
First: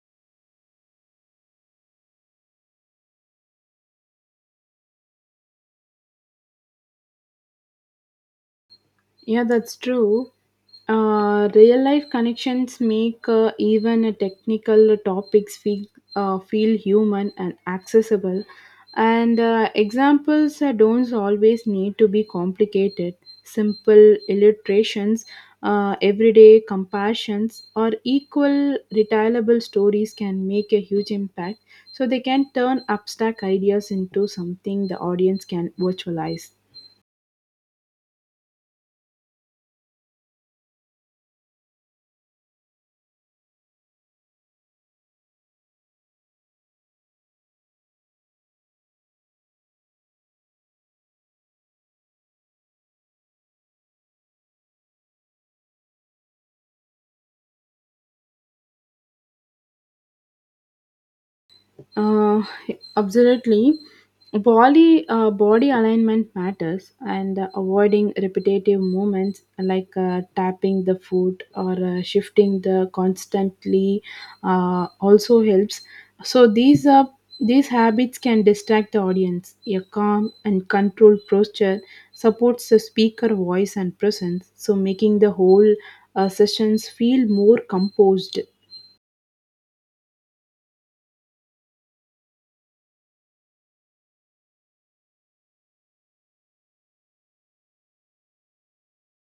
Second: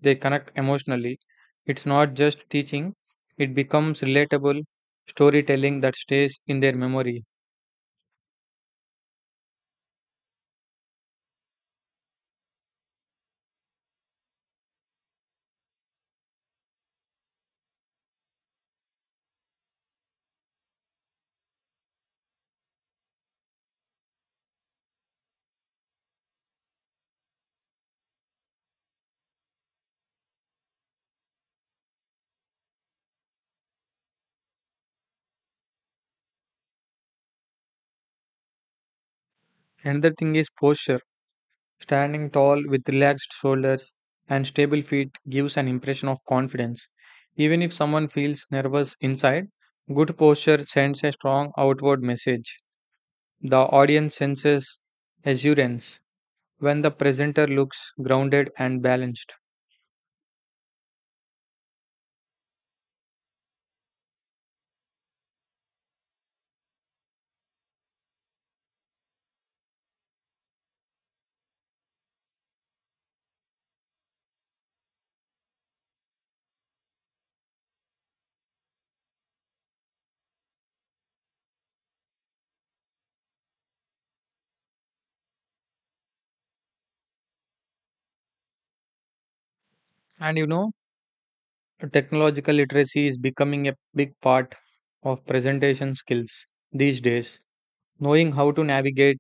Speaker 2: they connect emotionally. It's not just teaching, it becomes relatable storytelling that stays in their memory.
Speaker 1: Yeah, that's true. Real life connections make even a technical topics feel human and accessible. And examples don't always need to be complicated. Simple illustrations, everyday compassions, or equal retailable stories can make a huge impact. So they can turn abstract ideas into something the audience can virtualize.
Speaker 2: Another thing is posture. Standing tall with relaxed shoulders and stable feet gives an impression of confidence. Even if someone feels nervous inside, good posture sends a strong outward message. The audience senses assurance when the presenter looks grounded and balanced.
Speaker 1: Uh, Absolutely. Body alignment matters, and avoiding repetitive movements like tapping the foot or shifting the constantly also helps. So these habits can distract the audience. A calm and controlled posture supports the speaker voice and presence, so making the whole sessions feel more composed.
Speaker 2: And you know, technological literacy is becoming a big part of presentation skills these days. Knowing how to navigate,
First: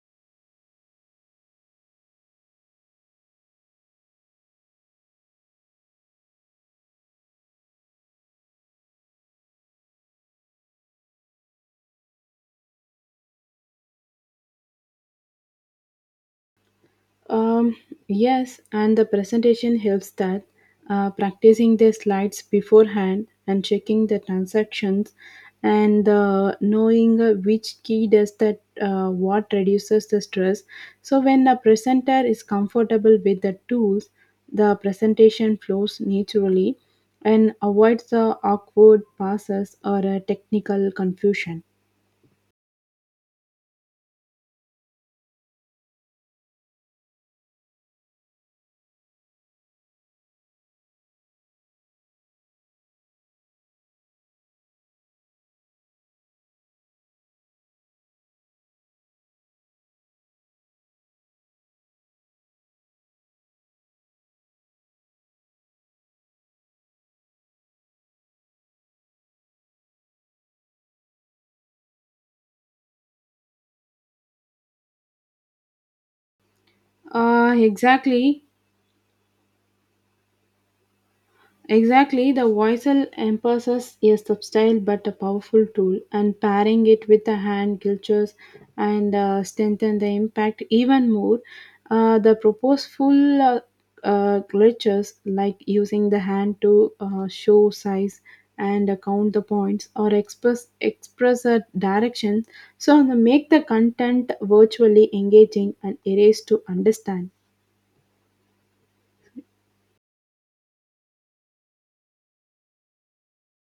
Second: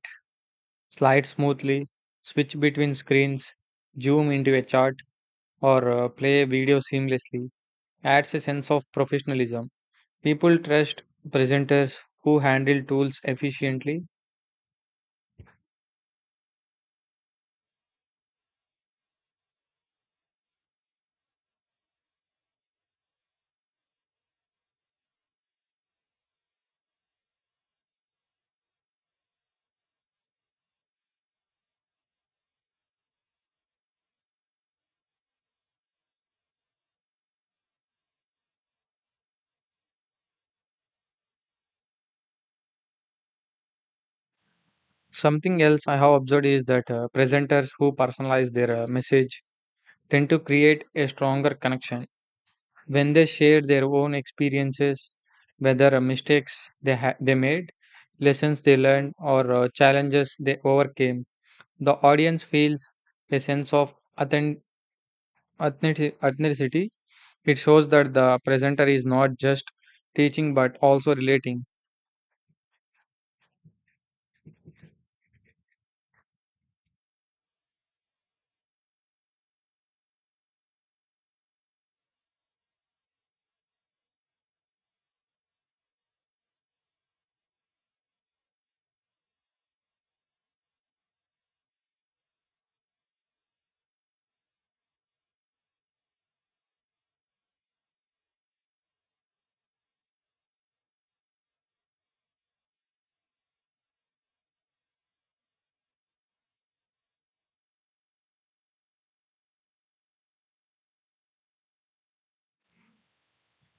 Speaker 2: slides smoothly, switch between screens, zoom into a chart, or play a video seamlessly adds a sense of professionalism. People trust presenters who handle tools efficiently.
Speaker 1: Um, yes, and the presentation helps that practicing the slides beforehand and checking the transactions and knowing which key does that what reduces the stress. So when the presenter is comfortable with the tools, the presentation flows naturally and avoids the awkward passes or technical confusion.
Speaker 2: Something else I have observed is that presenters who personalize their message tend to create a stronger connection when they share their own experiences, whether mistakes they made, lessons they learned, or challenges they overcame. The audience feels a sense of authen- authenticity. It shows that the presenter is not just teaching but also relating.
Speaker 1: Uh, exactly. Exactly, the voicel emphasis is subtle but a powerful tool, and pairing it with the hand gestures and strengthen the impact even more. The purposeful gestures, like using the hand to show size and count the points or express a direction, so they make the content virtually engaging and erase to understand.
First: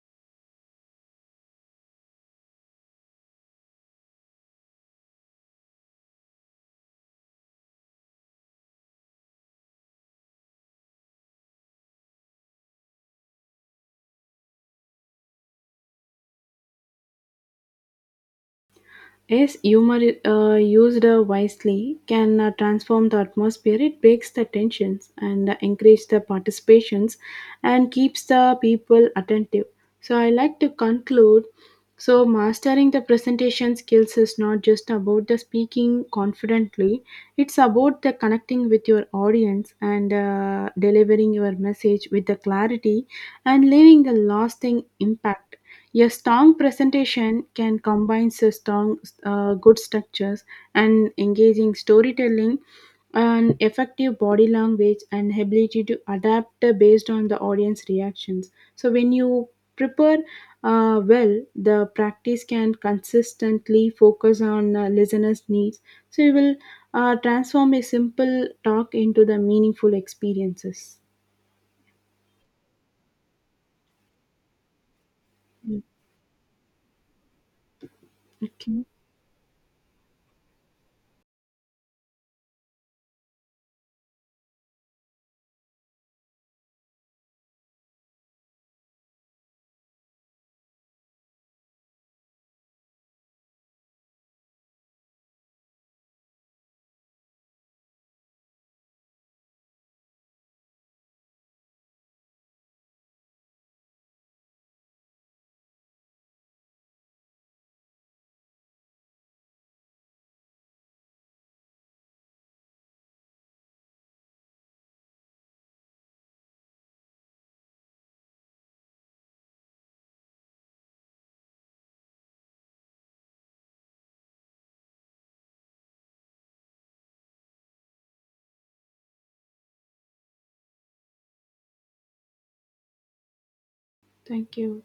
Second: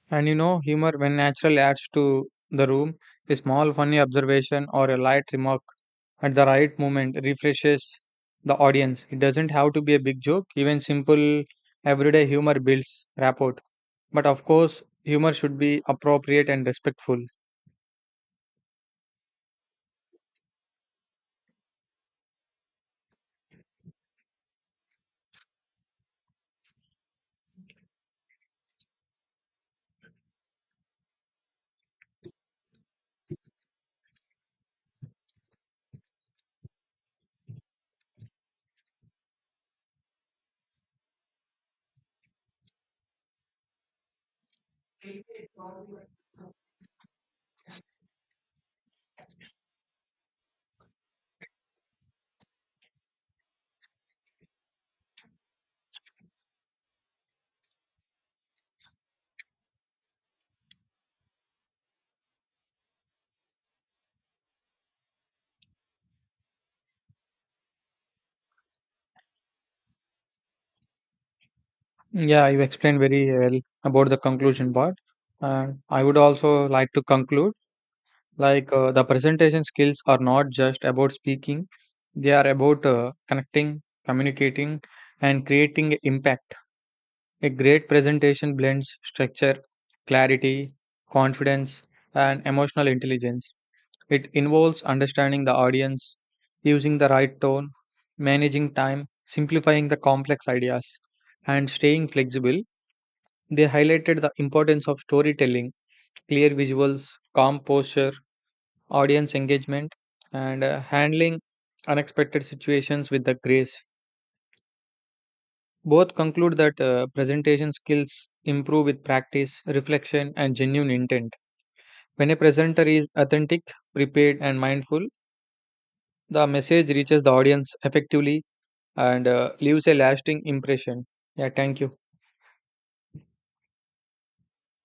Speaker 2: And you know, humor, when natural, adds to the room. A small funny observation or a light remark at the right moment refreshes the audience. It doesn't have to be a big joke, even simple everyday humor builds rapport. But of course, humor should be appropriate and respectful.
Speaker 1: Yes, humor used wisely can transform the atmosphere. It breaks the tensions and encourages the participations and keeps the people attentive. So I like to conclude. So mastering the presentation skills is not just about the speaking confidently. It's about the connecting with your audience and delivering your message with the clarity and leaving the lasting impact. A strong presentation can combine strong, good structures and engaging storytelling, and effective body language and ability to adapt based on the audience reactions. So when you prepare well, the practice can consistently focus on listeners' needs. So you will transform a simple talk into the meaningful experiences.
Speaker 2: Yeah, you explained very well about the conclusion part. And
Speaker 1: Mm.
Speaker 2: I would also like to conclude like
Speaker 1: Okay,
Speaker 2: the presentation skills are not just about speaking. They are about connecting, communicating, and creating impact. A great presentation blends structure, clarity, confidence, and emotional intelligence. It involves understanding the audience, using the right tone, managing time, simplifying the complex ideas, and staying flexible. They highlighted the importance of storytelling, clear visuals, calm posture, audience engagement, and handling unexpected situations with the grace. Both conclude that presentation skills improve with practice, reflection, and genuine intent. When a presenter is authentic, prepared, and mindful, the message reaches the audience effectively and leaves a lasting impression. Yeah, thank you.
Speaker 1: thank you.